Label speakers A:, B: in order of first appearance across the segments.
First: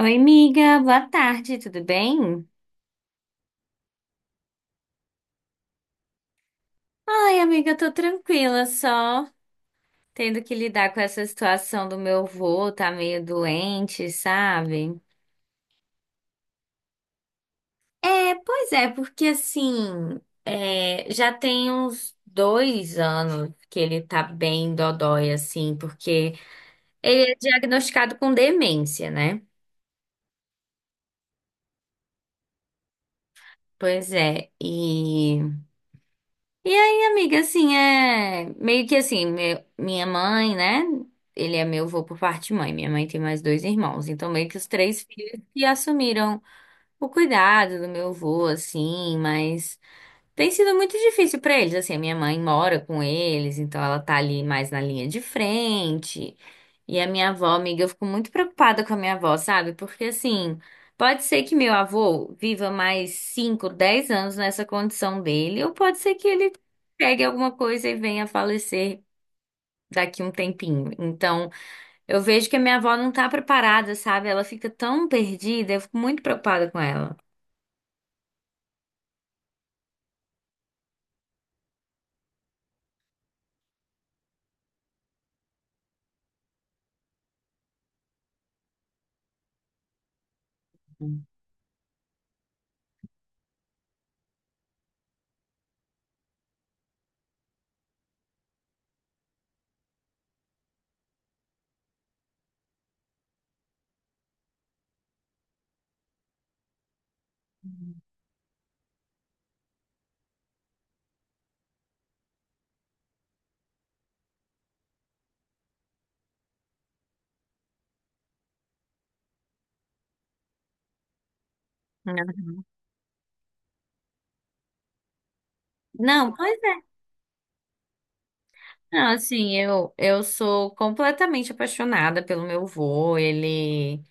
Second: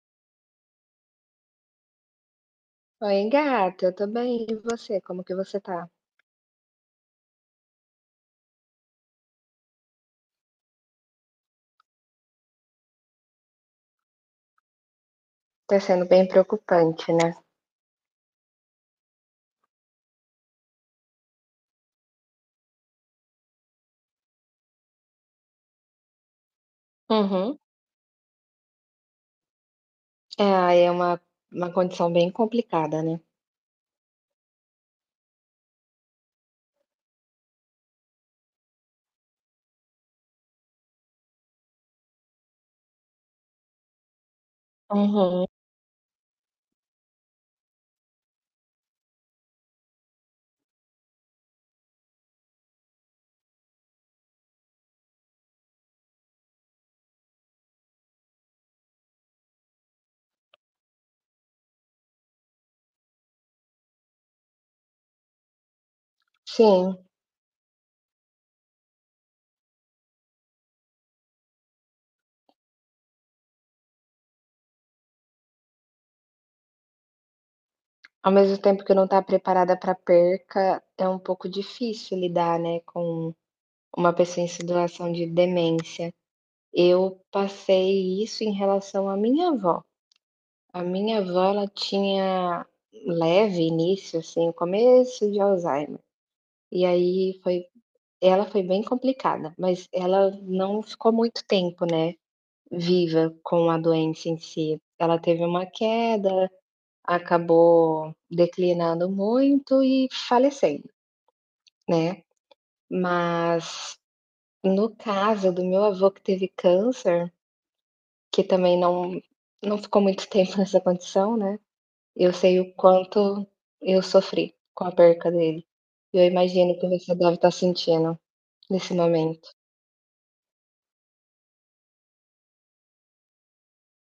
A: Oi, amiga, boa tarde, tudo bem?
B: Oi, gata, eu tô bem. E você? Como que você tá?
A: Ai, amiga, eu tô tranquila, só tendo que lidar com essa situação do meu vô, tá meio doente, sabe?
B: Tá sendo bem preocupante, né?
A: É, pois é, porque assim, é, já tem uns dois anos que ele tá bem dodói, assim, porque ele é
B: Uhum.
A: diagnosticado com demência, né?
B: É, aí é uma condição bem complicada, né?
A: Pois é, e. Amiga, assim, é meio que assim, minha mãe, né? Ele é meu avô por parte de mãe. Minha mãe tem mais dois irmãos, então meio que os três filhos
B: Uhum.
A: que assumiram o cuidado do meu avô, assim, mas. Tem sido muito difícil pra eles, assim, a minha mãe mora com eles, então ela tá ali mais na linha de frente. E a minha avó, amiga, eu fico muito preocupada com a minha avó, sabe? Porque assim, pode ser que meu avô viva mais 5, 10 anos nessa condição dele, ou pode ser que ele
B: Sim.
A: pegue alguma coisa e venha a falecer daqui um tempinho. Então, eu vejo que a minha avó não tá preparada, sabe? Ela fica tão perdida, eu fico muito preocupada com ela.
B: Ao mesmo tempo que não tá preparada pra perca, é um pouco difícil lidar, né, com uma pessoa em situação de demência. Eu passei isso em relação à minha avó. A minha avó, ela tinha leve início, assim, o começo de Alzheimer. E aí foi Ela foi bem complicada, mas ela não ficou muito tempo, né, viva com a doença em si. Ela teve uma queda, acabou declinando muito e falecendo, né. Mas no caso do meu avô que teve câncer, que também não ficou muito tempo nessa condição, né, eu sei o quanto eu sofri com a perca dele. Eu
A: Não, pois
B: imagino que você deve estar sentindo nesse
A: Não,
B: momento.
A: assim, eu sou completamente apaixonada pelo meu vô, ele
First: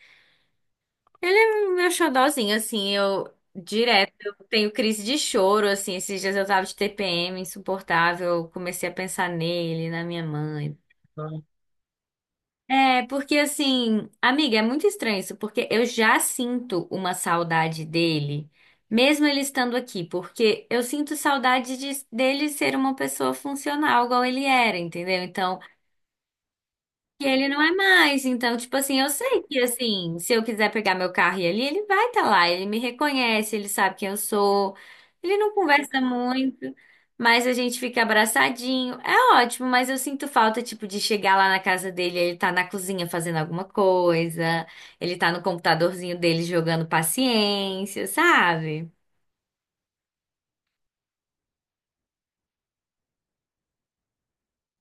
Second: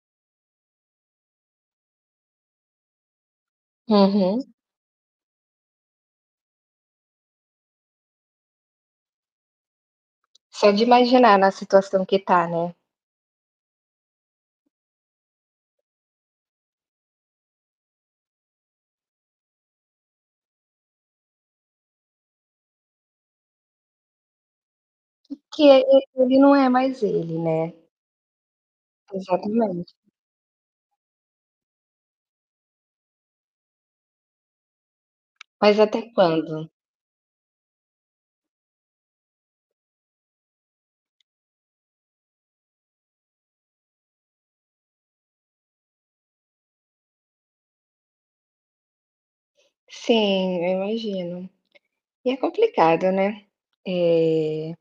A: é o meu xodózinho, assim, eu direto eu
B: Uhum.
A: tenho crise de choro, assim, esses dias eu tava de TPM insuportável, eu comecei a pensar nele, na minha
B: Só
A: mãe.
B: de imaginar na situação que tá, né.
A: É, porque assim, amiga, é muito estranho isso, porque eu já sinto uma saudade dele, mesmo ele estando aqui, porque eu sinto saudade dele ser uma pessoa funcional, igual ele era, entendeu? Então,
B: Que ele não é mais
A: que
B: ele,
A: ele não é
B: né.
A: mais. Então, tipo assim, eu sei que
B: Exatamente.
A: assim, se eu quiser pegar meu carro e ir ali, ele vai estar lá, ele me reconhece, ele sabe quem eu sou. Ele não
B: Mas
A: conversa
B: até quando?
A: muito, mas a gente fica abraçadinho. É ótimo, mas eu sinto falta, tipo, de chegar lá na casa dele, ele tá na cozinha fazendo alguma coisa, ele tá no computadorzinho dele jogando paciência, sabe?
B: Sim, eu imagino. E é complicado, né. Eh,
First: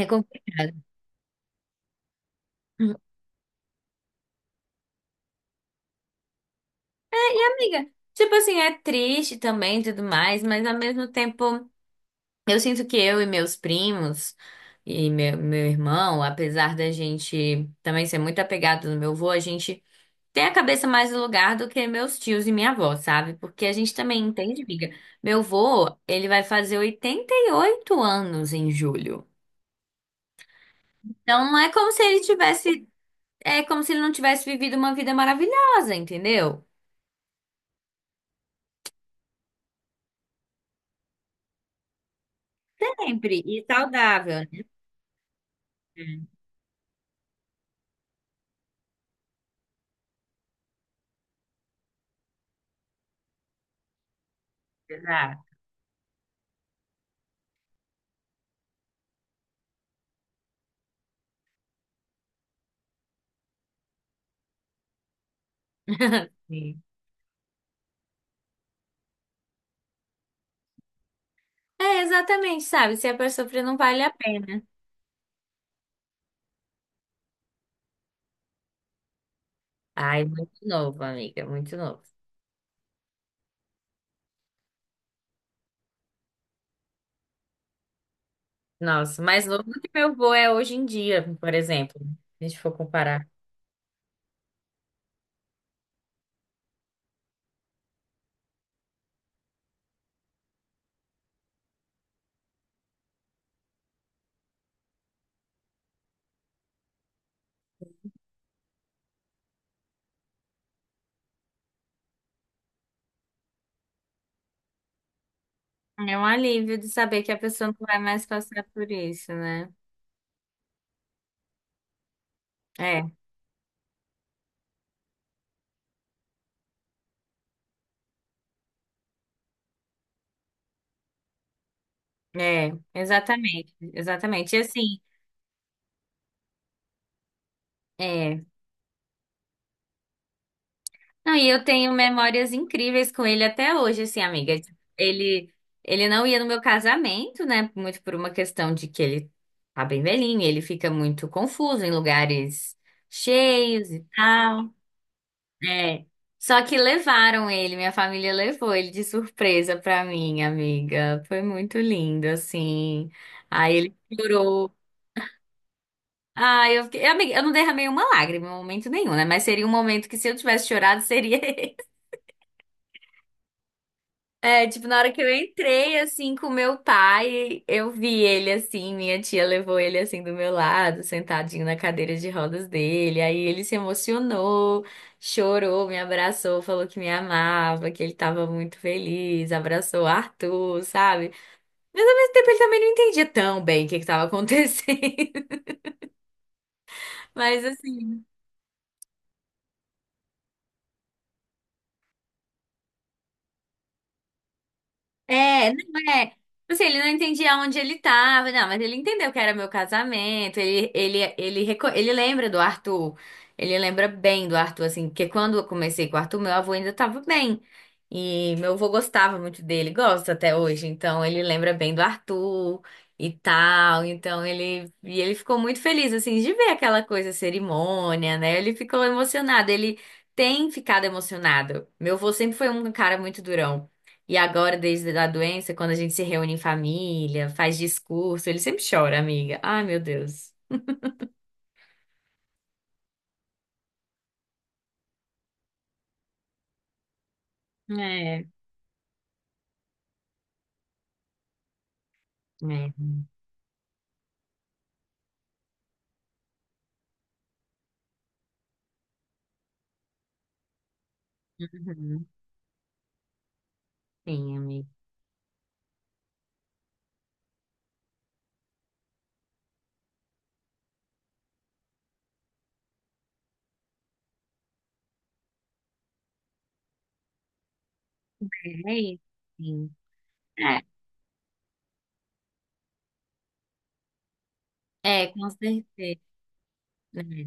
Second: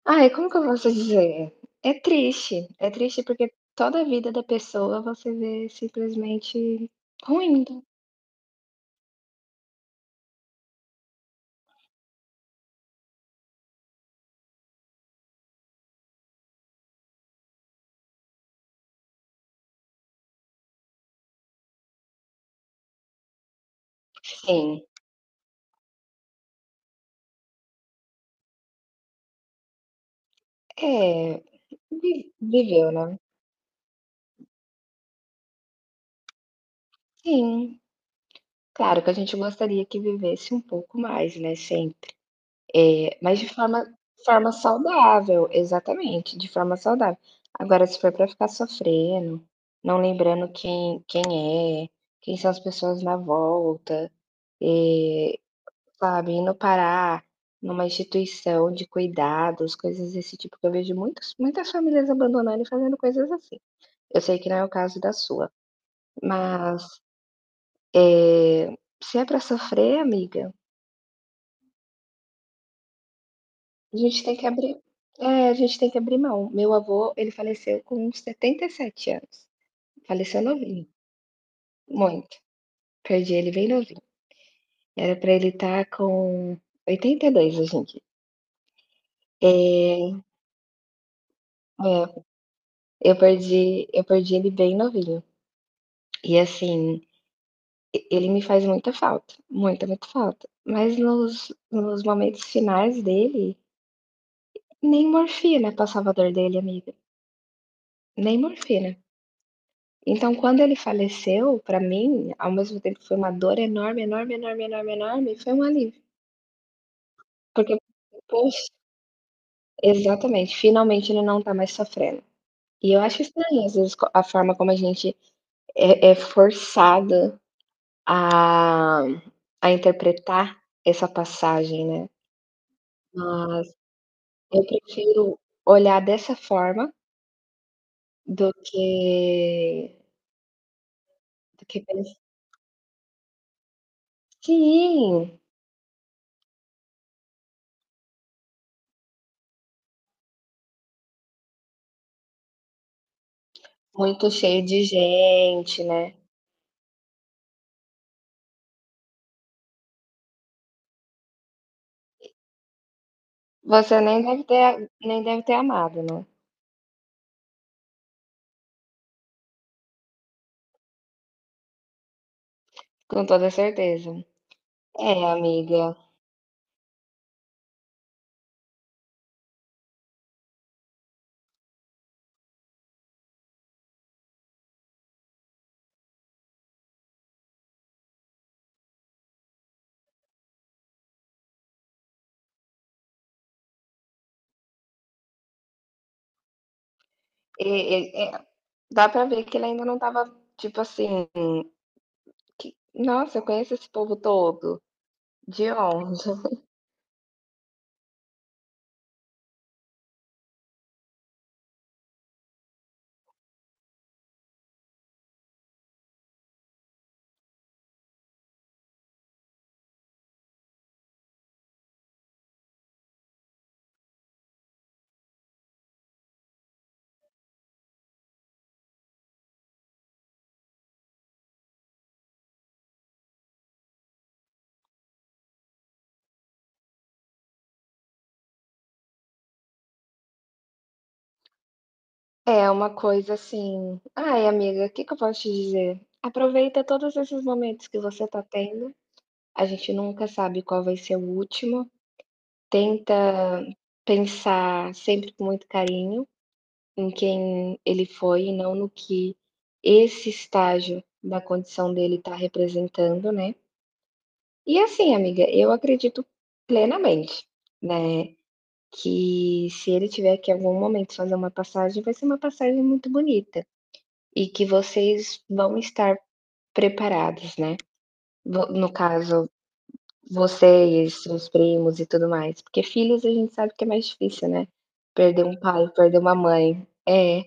A: É
B: ai, como que eu
A: complicado.
B: posso dizer? É triste porque toda a vida da pessoa você vê simplesmente ruindo.
A: Amiga, tipo assim, é triste também e tudo mais, mas ao mesmo tempo. Eu sinto que eu e meus primos e meu irmão, apesar da gente também ser muito apegado no meu avô, a gente tem a cabeça mais no lugar do que meus tios e minha avó, sabe? Porque a gente também entende,
B: Sim,
A: amiga. Meu avô, ele vai fazer 88 anos em julho.
B: é,
A: Então não é como se
B: vi
A: ele tivesse,
B: viveu, né.
A: é como se ele não tivesse vivido uma vida maravilhosa, entendeu?
B: Sim, claro que a gente gostaria que vivesse um pouco mais, né, sempre. Mas
A: Sempre
B: de
A: e
B: forma
A: saudável,
B: forma
A: né?
B: saudável, exatamente, de forma saudável. Agora, se for pra ficar sofrendo, não lembrando quem é, quem são as pessoas na volta, eh,
A: Exato.
B: sabe, e parar numa instituição de cuidados, coisas desse tipo, que eu vejo muitos muitas famílias abandonando e fazendo coisas assim. Eu sei que não é o caso da sua,
A: Sim.
B: mas, eh, se é pra sofrer, amiga,
A: É, exatamente, sabe? Se a pessoa sofrer, não
B: a
A: vale a
B: gente tem que
A: pena.
B: abrir a gente tem que abrir mão. Meu avô, ele faleceu com 77 anos.
A: Ai,
B: Faleceu
A: muito
B: novinho,
A: novo, amiga, muito novo.
B: muito. Perdi ele bem novinho. Era pra ele estar com 82 hoje em dia.
A: Nossa, mais novo do que meu
B: Eh,
A: avô é hoje em dia, por exemplo,
B: é,
A: se a gente for
B: eu
A: comparar.
B: perdi eu perdi ele bem novinho. E assim, e ele me faz muita falta, muita, muita falta. Mas nos momentos finais dele, nem morfina passava a dor dele, amiga, nem morfina. Então, quando ele faleceu, pra mim, ao mesmo tempo que foi uma dor enorme, enorme, enorme, enorme, enorme, foi um alívio.
A: É um alívio de saber que a pessoa
B: Porque,
A: não vai mais
B: poxa
A: passar por isso, né?
B: Exatamente, finalmente ele não tá mais sofrendo. E eu
A: É,
B: acho estranho, às vezes, co a forma como a gente é forçado a interpretar essa passagem, né.
A: é,
B: Mas
A: exatamente, exatamente. E
B: eu
A: assim,
B: prefiro olhar dessa forma.
A: é.
B: Do que
A: Não, e eu
B: do que
A: tenho
B: pens
A: memórias incríveis com ele até hoje, assim, amiga. Tipo,
B: Sim,
A: Ele não ia no meu casamento, né? Muito por uma questão de que ele tá bem velhinho, ele fica muito confuso em lugares cheios e
B: muito cheio
A: tal.
B: de gente,
A: É.
B: né.
A: Só que levaram ele, minha família levou ele de surpresa pra mim, amiga. Foi muito lindo, assim. Aí ele
B: Você nem deve
A: chorou.
B: ter nem deve ter amado, né,
A: Ah, eu fiquei... Amiga, eu não derramei uma lágrima em momento nenhum, né? Mas seria um momento que se eu tivesse chorado, seria
B: com toda certeza.
A: É, tipo, na
B: É,
A: hora que eu
B: amiga,
A: entrei, assim, com meu pai, eu vi ele, assim, minha tia levou ele, assim, do meu lado, sentadinho na cadeira de rodas dele. Aí ele se emocionou, chorou, me abraçou, falou que me amava, que ele tava muito feliz, abraçou o Arthur, sabe? Mas ao mesmo tempo ele também não entendia tão bem o que que tava acontecendo. Mas,
B: e e
A: assim.
B: é dá pra ver que ele ainda não estava, tipo assim, que "Nossa, eu conheço esse povo todo, de
A: É, não
B: onde?".
A: é. Tipo assim, ele não entendia onde ele tava, não, mas ele entendeu que era meu casamento. Ele lembra do Arthur. Ele lembra bem do Arthur, assim, porque quando eu comecei com o Arthur, meu avô ainda tava bem. E meu avô gostava muito dele, gosta até hoje. Então, ele lembra bem do Arthur e tal. Então, e ele ficou muito feliz, assim, de ver aquela coisa, cerimônia, né? Ele ficou emocionado. Ele tem ficado emocionado. Meu avô sempre foi um cara muito durão. E agora, desde a doença, quando a gente se reúne em família, faz discurso, ele sempre chora, amiga. Ai, meu Deus.
B: É uma coisa assim: "Ai, amiga, o que que eu posso te dizer? Aproveita todos esses momentos que você tá
A: É.
B: tendo, a gente nunca sabe qual vai ser o último.
A: É,
B: Tenta pensar sempre com muito carinho em quem ele foi e não no que esse estágio da condição dele
A: uhum,
B: está representando, né".
A: sim,
B: E
A: amiga.
B: assim, amiga, eu acredito plenamente, né, que se ele tiver que em algum momento fazer uma passagem, vai ser uma passagem muito bonita e que vocês vão estar preparados, né. Vo no
A: É isso.
B: caso,
A: Sim. É.
B: vocês, seus primos e tudo mais, porque filhos a gente sabe que é mais difícil, né.
A: É,
B: Perder
A: com
B: um pai, perder
A: certeza.
B: uma mãe.
A: Né?
B: É,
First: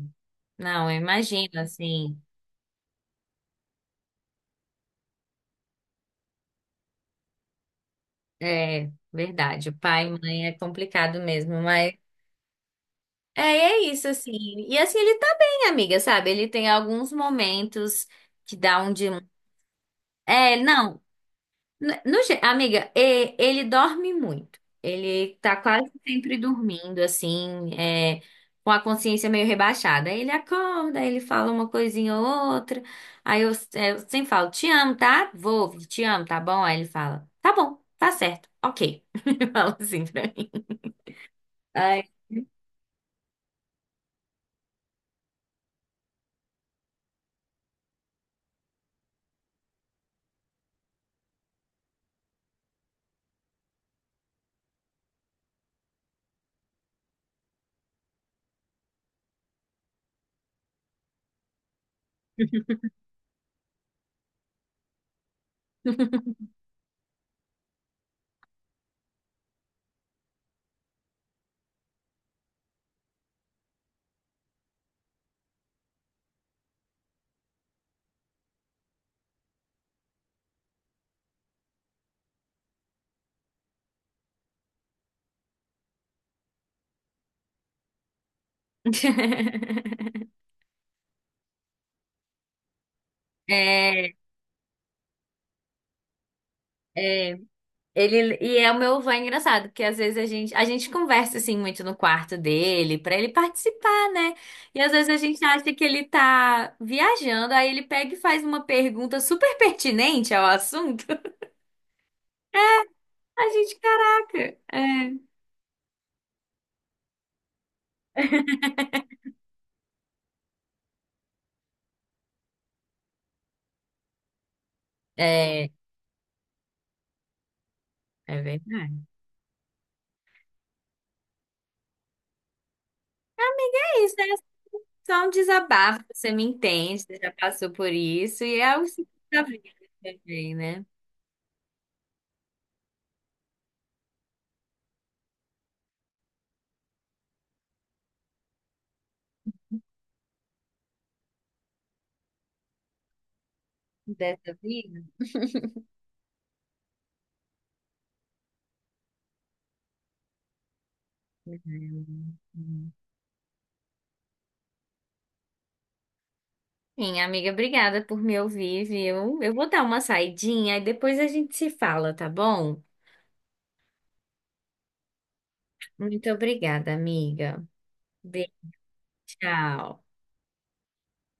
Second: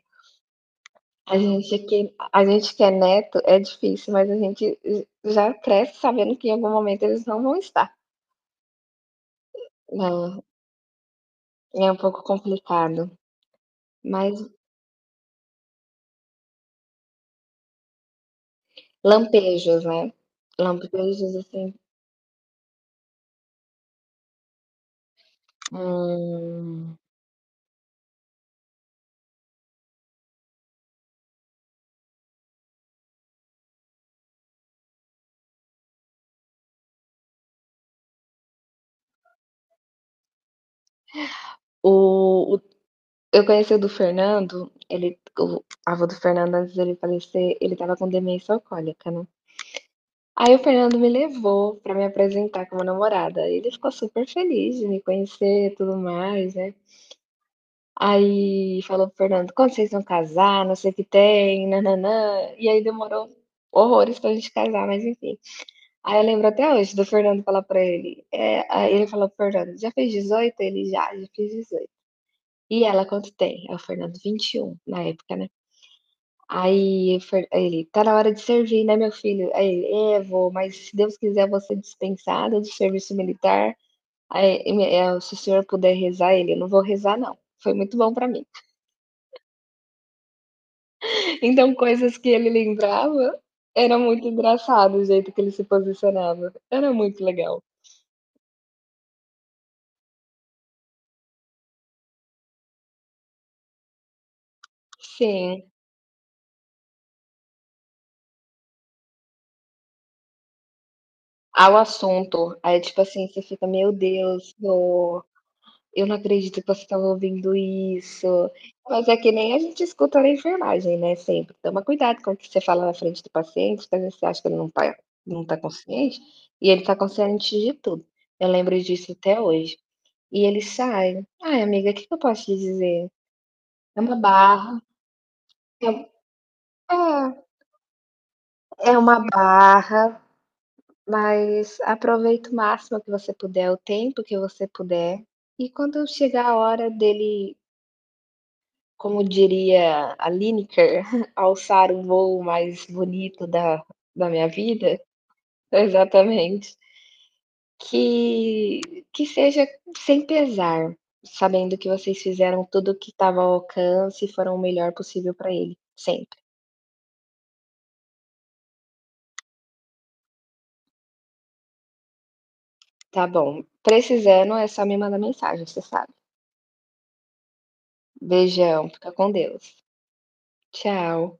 A: Não, eu imagino, assim,
B: a gente que é neto é difícil, mas a gente já cresce sabendo que em algum momento eles não vão estar,
A: é verdade, o pai e
B: né.
A: mãe é complicado mesmo,
B: É
A: mas
B: um pouco complicado,
A: é, é isso, assim,
B: mas
A: e assim, ele tá bem, amiga, sabe, ele tem alguns momentos que dá um de...
B: lampejos, né.
A: É, não,
B: Lampejos assim.
A: N- no ge- amiga, ele dorme muito. Ele tá quase sempre
B: Hum.
A: dormindo, assim, é, com a consciência meio rebaixada. Aí ele acorda, aí ele fala uma coisinha ou outra. Aí eu, é, eu sempre falo, te amo, tá? Vou, te amo, tá bom? Aí ele fala, tá bom, tá certo, ok. Ele fala assim pra mim.
B: o
A: Ai.
B: o eu conheci o do Fernando, ele, o avô do Fernando, antes dele falecer, ele estava com demência alcoólica, né. Aí o Fernando me levou pra me apresentar como namorada, ele ficou super feliz de me conhecer e tudo mais, né. Aí falou para o Fernando: "Quando vocês vão casar, não sei o que tem, nananã". E aí demorou horrores pra gente casar, mas enfim. Aí eu lembro até hoje do Fernando falar pra ele, aí ele falou para o Fernando: "Já fez 18?" Ele: "Já, já fiz 18". E ela quanto tem? Aí o Fernando 21 na época, né. Aí o Fer aí ele: "Tá na hora de servir, né, meu filho?" Aí ele: "É, vô, mas se Deus quiser você ser dispensado do serviço militar, aí e me eh, se o senhor puder rezar". Ele: "Eu não vou rezar não, foi muito bom pra mim". Então, coisas que ele lembrava, era
A: É,
B: muito engraçado o jeito que ele se posicionava, era muito
A: é.
B: legal.
A: E é o meu avô é engraçado, porque às vezes a gente conversa assim muito no quarto dele, pra ele participar, né? E às vezes a gente
B: Sim,
A: acha que ele tá viajando, aí ele pega e faz uma pergunta super pertinente ao assunto.
B: ao assunto, aí tipo assim, você
A: A
B: fica:
A: gente,
B: "Meu Deus,
A: caraca, é,
B: vô, eu não acredito que você estava ouvindo isso". Mas é que nem a gente escuta na enfermagem, né, sempre. Toma cuidado com o que você fala na frente do paciente, porque às vezes você acha que ele não tá
A: é,
B: consciente, e ele tá consciente de tudo.
A: é
B: Eu lembro
A: verdade.
B: disso até hoje. E ele sai: "Ai, amiga, o que que eu posso te dizer? É
A: É isso,
B: uma
A: é
B: barra,
A: só um
B: é um
A: desabafo, você me entende, você
B: é,
A: já passou por isso, e é o
B: é,
A: ciclo
B: uma
A: da vida
B: barra,
A: também, né?
B: mas aproveita o máximo que você puder, o tempo que você puder, e quando chegar a hora dele, como diria a Lineker, alçar o voo mais bonito da minha
A: Dessa
B: vida.
A: vida.
B: Exatamente. Que que seja sem pesar, sabendo que vocês
A: Uhum.
B: fizeram tudo o que estava ao alcance e foram o melhor possível para ele, sempre.
A: Sim, amiga, obrigada por me ouvir, viu? Eu vou dar uma saidinha e depois a gente se fala, tá bom?
B: Tá bom, precisando é só me mandar mensagem, você sabe.
A: Muito obrigada, amiga. Beijo,
B: Beijão, fica com Deus.
A: tchau.
B: Tchau.